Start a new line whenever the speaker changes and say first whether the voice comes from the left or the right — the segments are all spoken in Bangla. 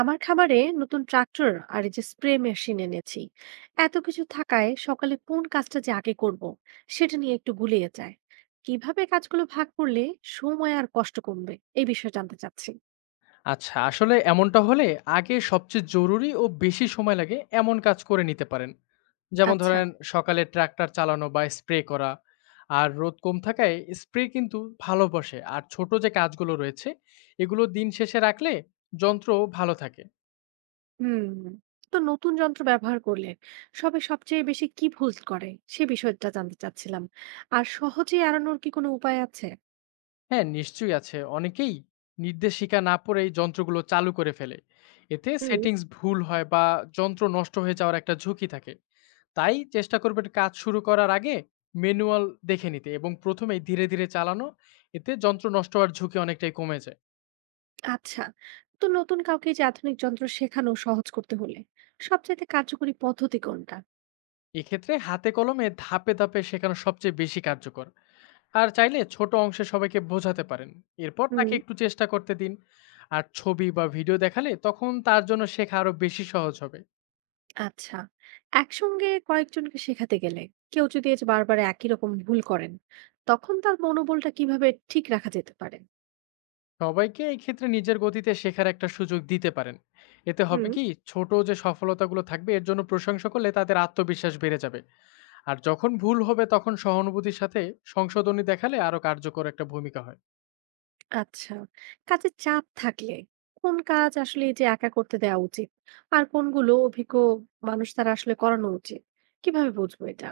right: আমার খামারে নতুন ট্রাক্টর আর এই যে স্প্রে মেশিন এনেছি। এত কিছু থাকায় সকালে কোন কাজটা যে আগে করব সেটা নিয়ে একটু গুলিয়ে যায়। কিভাবে কাজগুলো ভাগ করলে সময় আর কষ্ট কমবে এই বিষয়ে জানতে চাচ্ছি।
left: আচ্ছা, আসলে এমনটা হলে আগে সবচেয়ে জরুরি ও বেশি সময় লাগে এমন কাজ করে নিতে পারেন। যেমন
right: আচ্ছা।
left: ধরেন সকালে ট্রাক্টর চালানো বা স্প্রে করা। আর রোদ কম থাকায় স্প্রে কিন্তু ভালো বসে। আর ছোট যে কাজগুলো রয়েছে এগুলো দিন শেষে রাখলে যন্ত্র ভালো থাকে।
right: হুম। তো নতুন যন্ত্র ব্যবহার করলে সবে সবচেয়ে বেশি কি ভুল করে সে বিষয়টা জানতে চাচ্ছিলাম। আর সহজে এড়ানোর কি কোনো উপায় আছে?
left: হ্যাঁ, নিশ্চয়ই আছে। অনেকেই নির্দেশিকা না পড়েই যন্ত্রগুলো চালু করে ফেলে। এতে
right: হুম।
left: সেটিংস ভুল হয় বা যন্ত্র নষ্ট হয়ে যাওয়ার একটা ঝুঁকি থাকে। তাই চেষ্টা করবেন কাজ শুরু করার আগে ম্যানুয়াল দেখে নিতে এবং প্রথমেই ধীরে, ধীরে চালানো। এতে যন্ত্র নষ্ট হওয়ার ঝুঁকি অনেকটাই কমে যায়।
right: আচ্ছা। তো নতুন কাউকে যে আধুনিক যন্ত্র শেখানো সহজ করতে হলে সবচাইতে কার্যকরী পদ্ধতি কোনটা?
left: এক্ষেত্রে হাতে কলমে ধাপে, ধাপে শেখানো সবচেয়ে বেশি কার্যকর। আর চাইলে ছোট অংশে সবাইকে বোঝাতে পারেন। এরপর
right: হুম।
left: তাকে একটু চেষ্টা করতে দিন। আর ছবি বা ভিডিও দেখালে তখন তার জন্য শেখা আরো বেশি সহজ হবে।
right: আচ্ছা। একসঙ্গে কয়েকজনকে শেখাতে গেলে কেউ যদি এই যে বারবার একই রকম ভুল করেন, তখন তার মনোবলটা কিভাবে ঠিক রাখা যেতে পারে?
left: সবাইকে এই ক্ষেত্রে নিজের গতিতে শেখার একটা সুযোগ দিতে পারেন। এতে হবে
right: হুম।
left: কি, ছোট যে সফলতাগুলো থাকবে এর জন্য প্রশংসা করলে তাদের আত্মবিশ্বাস বেড়ে যাবে। আর যখন ভুল হবে তখন সহানুভূতির সাথে সংশোধনী দেখালে আরো কার্যকর একটা ভূমিকা হয়।
right: আচ্ছা। কাজের চাপ থাকলে কোন কাজ আসলে এই যে একা করতে দেওয়া উচিত? আর কোনগুলো অভিজ্ঞ মানুষ দ্বারা আসলে করানো উচিত? কিভাবে বুঝবো এটা?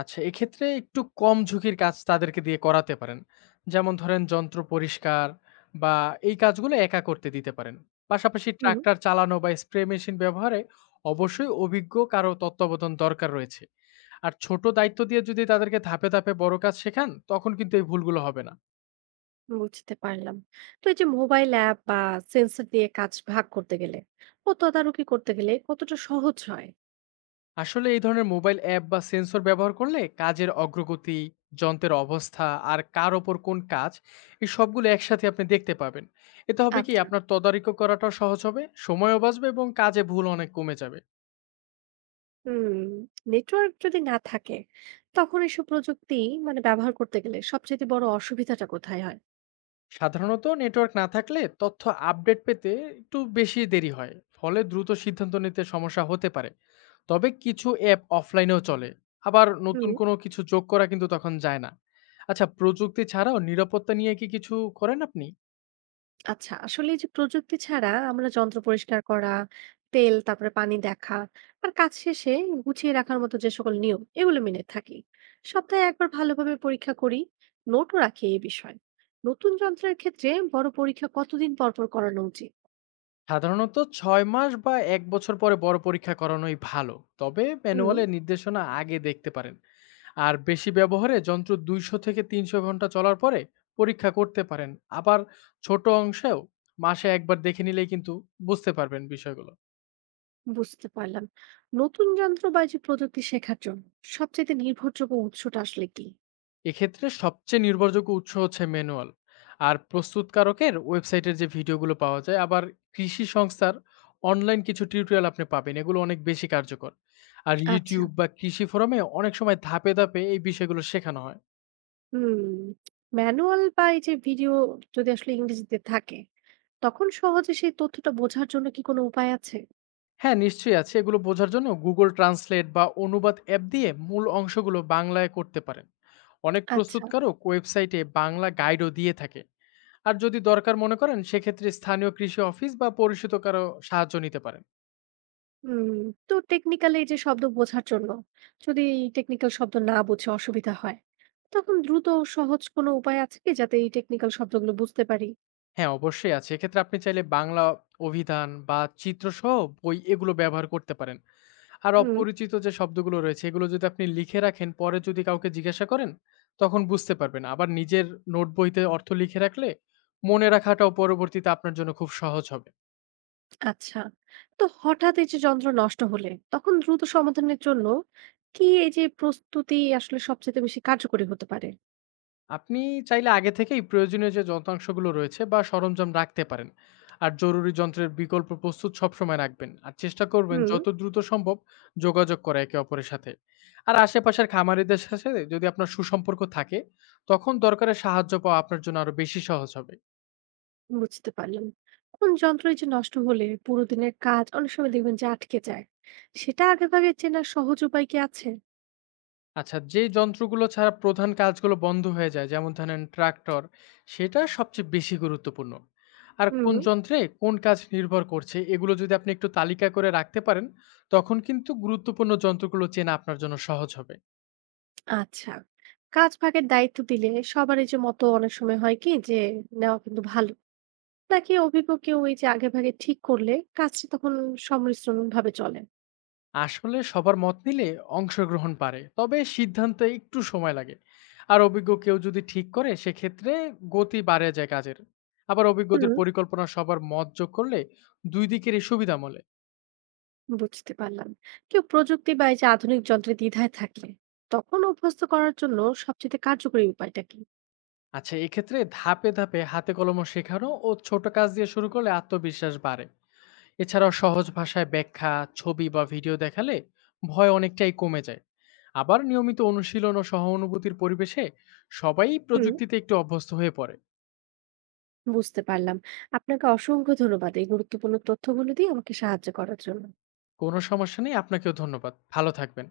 left: আচ্ছা, এক্ষেত্রে একটু কম ঝুঁকির কাজ তাদেরকে দিয়ে করাতে পারেন। যেমন ধরেন যন্ত্র পরিষ্কার বা এই কাজগুলো একা করতে দিতে পারেন। পাশাপাশি
right: হুম।
left: ট্রাক্টর চালানো বা স্প্রে মেশিন ব্যবহারে অবশ্যই অভিজ্ঞ কারো তত্ত্বাবধান দরকার রয়েছে। আর ছোট দায়িত্ব দিয়ে যদি তাদেরকে ধাপে, ধাপে বড় কাজ শেখান, তখন কিন্তু এই ভুলগুলো হবে না।
right: বুঝতে পারলাম। তো এই যে মোবাইল অ্যাপ বা সেন্সর দিয়ে কাজ ভাগ করতে গেলে ও তদারকি করতে গেলে কতটা সহজ হয়?
left: আসলে এই ধরনের মোবাইল অ্যাপ বা সেন্সর ব্যবহার করলে কাজের অগ্রগতি, যন্ত্রের অবস্থা, আর কার ওপর কোন কাজ, এই সবগুলো একসাথে আপনি দেখতে পাবেন। এতে হবে কি,
right: আচ্ছা।
left: আপনার তদারকি করাটাও সহজ হবে, সময়ও বাঁচবে এবং কাজে ভুল অনেক কমে যাবে।
right: হুম। নেটওয়ার্ক যদি না থাকে তখন এসব প্রযুক্তি মানে ব্যবহার করতে গেলে সবচেয়ে বড় অসুবিধাটা কোথায় হয়?
left: সাধারণত নেটওয়ার্ক না থাকলে তথ্য আপডেট পেতে একটু বেশি দেরি হয়, ফলে দ্রুত সিদ্ধান্ত নিতে সমস্যা হতে পারে। তবে কিছু অ্যাপ অফলাইনেও চলে। আবার
right: হুম।
left: নতুন কোনো কিছু যোগ করা কিন্তু তখন যায় না। আচ্ছা, প্রযুক্তি ছাড়াও নিরাপত্তা নিয়ে কি কিছু করেন আপনি?
right: আচ্ছা, আসলে এই যে প্রযুক্তি ছাড়া আমরা যন্ত্র পরিষ্কার করা, তেল তারপরে পানি দেখা, আর কাজ শেষে গুছিয়ে রাখার মতো যে সকল নিয়ম এগুলো মেনে থাকি। সপ্তাহে একবার ভালোভাবে পরীক্ষা করি, নোটও রাখি এই বিষয়ে। নতুন যন্ত্রের ক্ষেত্রে বড় পরীক্ষা কতদিন পর পর করানো উচিত?
left: সাধারণত ৬ মাস বা ১ বছর পরে বড় পরীক্ষা করানোই ভালো। তবে
right: হুম।
left: ম্যানুয়ালের নির্দেশনা আগে দেখতে পারেন। আর বেশি ব্যবহারে যন্ত্র ২০০ থেকে ৩০০ ঘন্টা চলার পরে পরীক্ষা করতে পারেন। আবার ছোট অংশেও মাসে একবার দেখে নিলেই কিন্তু বুঝতে পারবেন বিষয়গুলো।
right: বুঝতে পারলাম। নতুন যন্ত্র বা এই যে প্রযুক্তি শেখার জন্য সবচেয়ে নির্ভরযোগ্য উৎসটা আসলে কি?
left: এক্ষেত্রে সবচেয়ে নির্ভরযোগ্য উৎস হচ্ছে ম্যানুয়াল আর প্রস্তুতকারকের ওয়েবসাইটের যে ভিডিওগুলো পাওয়া যায়। আবার কৃষি সংস্থার অনলাইন কিছু টিউটোরিয়াল আপনি পাবেন, এগুলো অনেক বেশি কার্যকর। আর
right: আচ্ছা।
left: ইউটিউব বা কৃষি ফোরামে অনেক সময় ধাপে ধাপে এই বিষয়গুলো শেখানো হয়।
right: হুম। ম্যানুয়াল বা এই যে ভিডিও যদি আসলে ইংরেজিতে থাকে তখন সহজে সেই তথ্যটা বোঝার জন্য কি কোনো উপায় আছে?
left: হ্যাঁ, নিশ্চয়ই আছে। এগুলো বোঝার জন্য গুগল ট্রান্সলেট বা অনুবাদ অ্যাপ দিয়ে মূল অংশগুলো বাংলায় করতে পারেন। অনেক
right: আচ্ছা।
left: প্রস্তুতকারক ওয়েবসাইটে বাংলা গাইডও দিয়ে থাকে। আর যদি দরকার মনে করেন সেক্ষেত্রে স্থানীয় কৃষি অফিস বা পরিচিত কারো সাহায্য নিতে পারেন।
right: হুম। তো টেকনিক্যালি এই যে শব্দ বোঝার জন্য, যদি টেকনিক্যাল শব্দ না বুঝে অসুবিধা হয় তখন দ্রুত ও সহজ কোনো উপায় আছে কি যাতে এই টেকনিক্যাল শব্দগুলো বুঝতে পারি?
left: হ্যাঁ, অবশ্যই আছে। এক্ষেত্রে আপনি চাইলে বাংলা অভিধান বা চিত্রসহ বই এগুলো ব্যবহার করতে পারেন। আর
right: হুম।
left: অপরিচিত যে শব্দগুলো রয়েছে এগুলো যদি আপনি লিখে রাখেন, পরে যদি কাউকে জিজ্ঞাসা করেন তখন বুঝতে পারবেন। আবার নিজের নোট বইতে অর্থ লিখে রাখলে মনে রাখাটাও পরবর্তীতে আপনার জন্য খুব সহজ হবে।
right: আচ্ছা। তো হঠাৎ এই যে যন্ত্র নষ্ট হলে তখন দ্রুত সমাধানের জন্য কি এই যে প্রস্তুতি আসলে সবচেয়ে বেশি কার্যকরী হতে পারে?
left: আপনি চাইলে আগে থেকেই প্রয়োজনীয় যে যন্ত্রাংশগুলো রয়েছে বা সরঞ্জাম রাখতে পারেন। আর জরুরি যন্ত্রের বিকল্প প্রস্তুত সবসময় রাখবেন, আর চেষ্টা করবেন
right: হুম।
left: যত দ্রুত সম্ভব যোগাযোগ করা একে অপরের সাথে। আর আশেপাশের খামারিদের সাথে যদি আপনার সুসম্পর্ক থাকে তখন দরকারে সাহায্য পাওয়া আপনার জন্য আরো বেশি সহজ হবে।
right: বুঝতে পারলাম। কোন যন্ত্র এই যে নষ্ট হলে পুরো দিনের কাজ অনেক সময় দেখবেন যে আটকে যায়। সেটা আগেভাগে চেনার সহজ উপায় কি আছে?
left: আচ্ছা, যেই যন্ত্রগুলো ছাড়া প্রধান কাজগুলো বন্ধ হয়ে যায়, যেমন ধরেন ট্রাক্টর, সেটা সবচেয়ে বেশি গুরুত্বপূর্ণ। আর
right: হুম।
left: কোন যন্ত্রে কোন কাজ নির্ভর করছে, এগুলো যদি আপনি একটু তালিকা করে রাখতে পারেন, তখন কিন্তু গুরুত্বপূর্ণ যন্ত্রগুলো চেনা আপনার জন্য সহজ হবে।
right: আচ্ছা। কাজ ভাগের দায়িত্ব দিলে সবার এই যে মতো অনেক সময় হয় কি যে নেওয়া কিন্তু ভালো। নাকি অভিজ্ঞ কেউ এই যে আগেভাগে ঠিক করলে কাজটা তখন সংমিশ্রণ ভাবে চলে?
left: আসলে সবার মত নিলে অংশগ্রহণ বাড়ে, তবে সিদ্ধান্তে একটু সময় লাগে। আর অভিজ্ঞ কেউ যদি ঠিক করে, সেক্ষেত্রে গতি বাড়ে যায় কাজের। আবার অভিজ্ঞদের
right: হুম।
left: পরিকল্পনা সবার মত যোগ করলে দুই দিকেরই সুবিধা মলে।
right: বুঝতে পারলাম। কেউ প্রযুক্তি বা এই যে আধুনিক যন্ত্রে দ্বিধায় থাকলে তখন অভ্যস্ত করার জন্য সবচেয়ে কার্যকরী উপায়টা কি?
left: আচ্ছা, এক্ষেত্রে ধাপে ধাপে হাতে কলমে শেখানো ও ছোট কাজ দিয়ে শুরু করলে আত্মবিশ্বাস বাড়ে। এছাড়াও সহজ ভাষায় ব্যাখ্যা, ছবি বা ভিডিও দেখালে ভয় অনেকটাই কমে যায়। আবার নিয়মিত অনুশীলন ও সহানুভূতির পরিবেশে সবাই
right: হুম।
left: প্রযুক্তিতে একটু অভ্যস্ত হয়ে পড়ে।
right: বুঝতে পারলাম। আপনাকে অসংখ্য ধন্যবাদ এই গুরুত্বপূর্ণ তথ্যগুলো দিয়ে আমাকে সাহায্য করার জন্য।
left: কোনো সমস্যা নেই, আপনাকেও ধন্যবাদ, ভালো থাকবেন।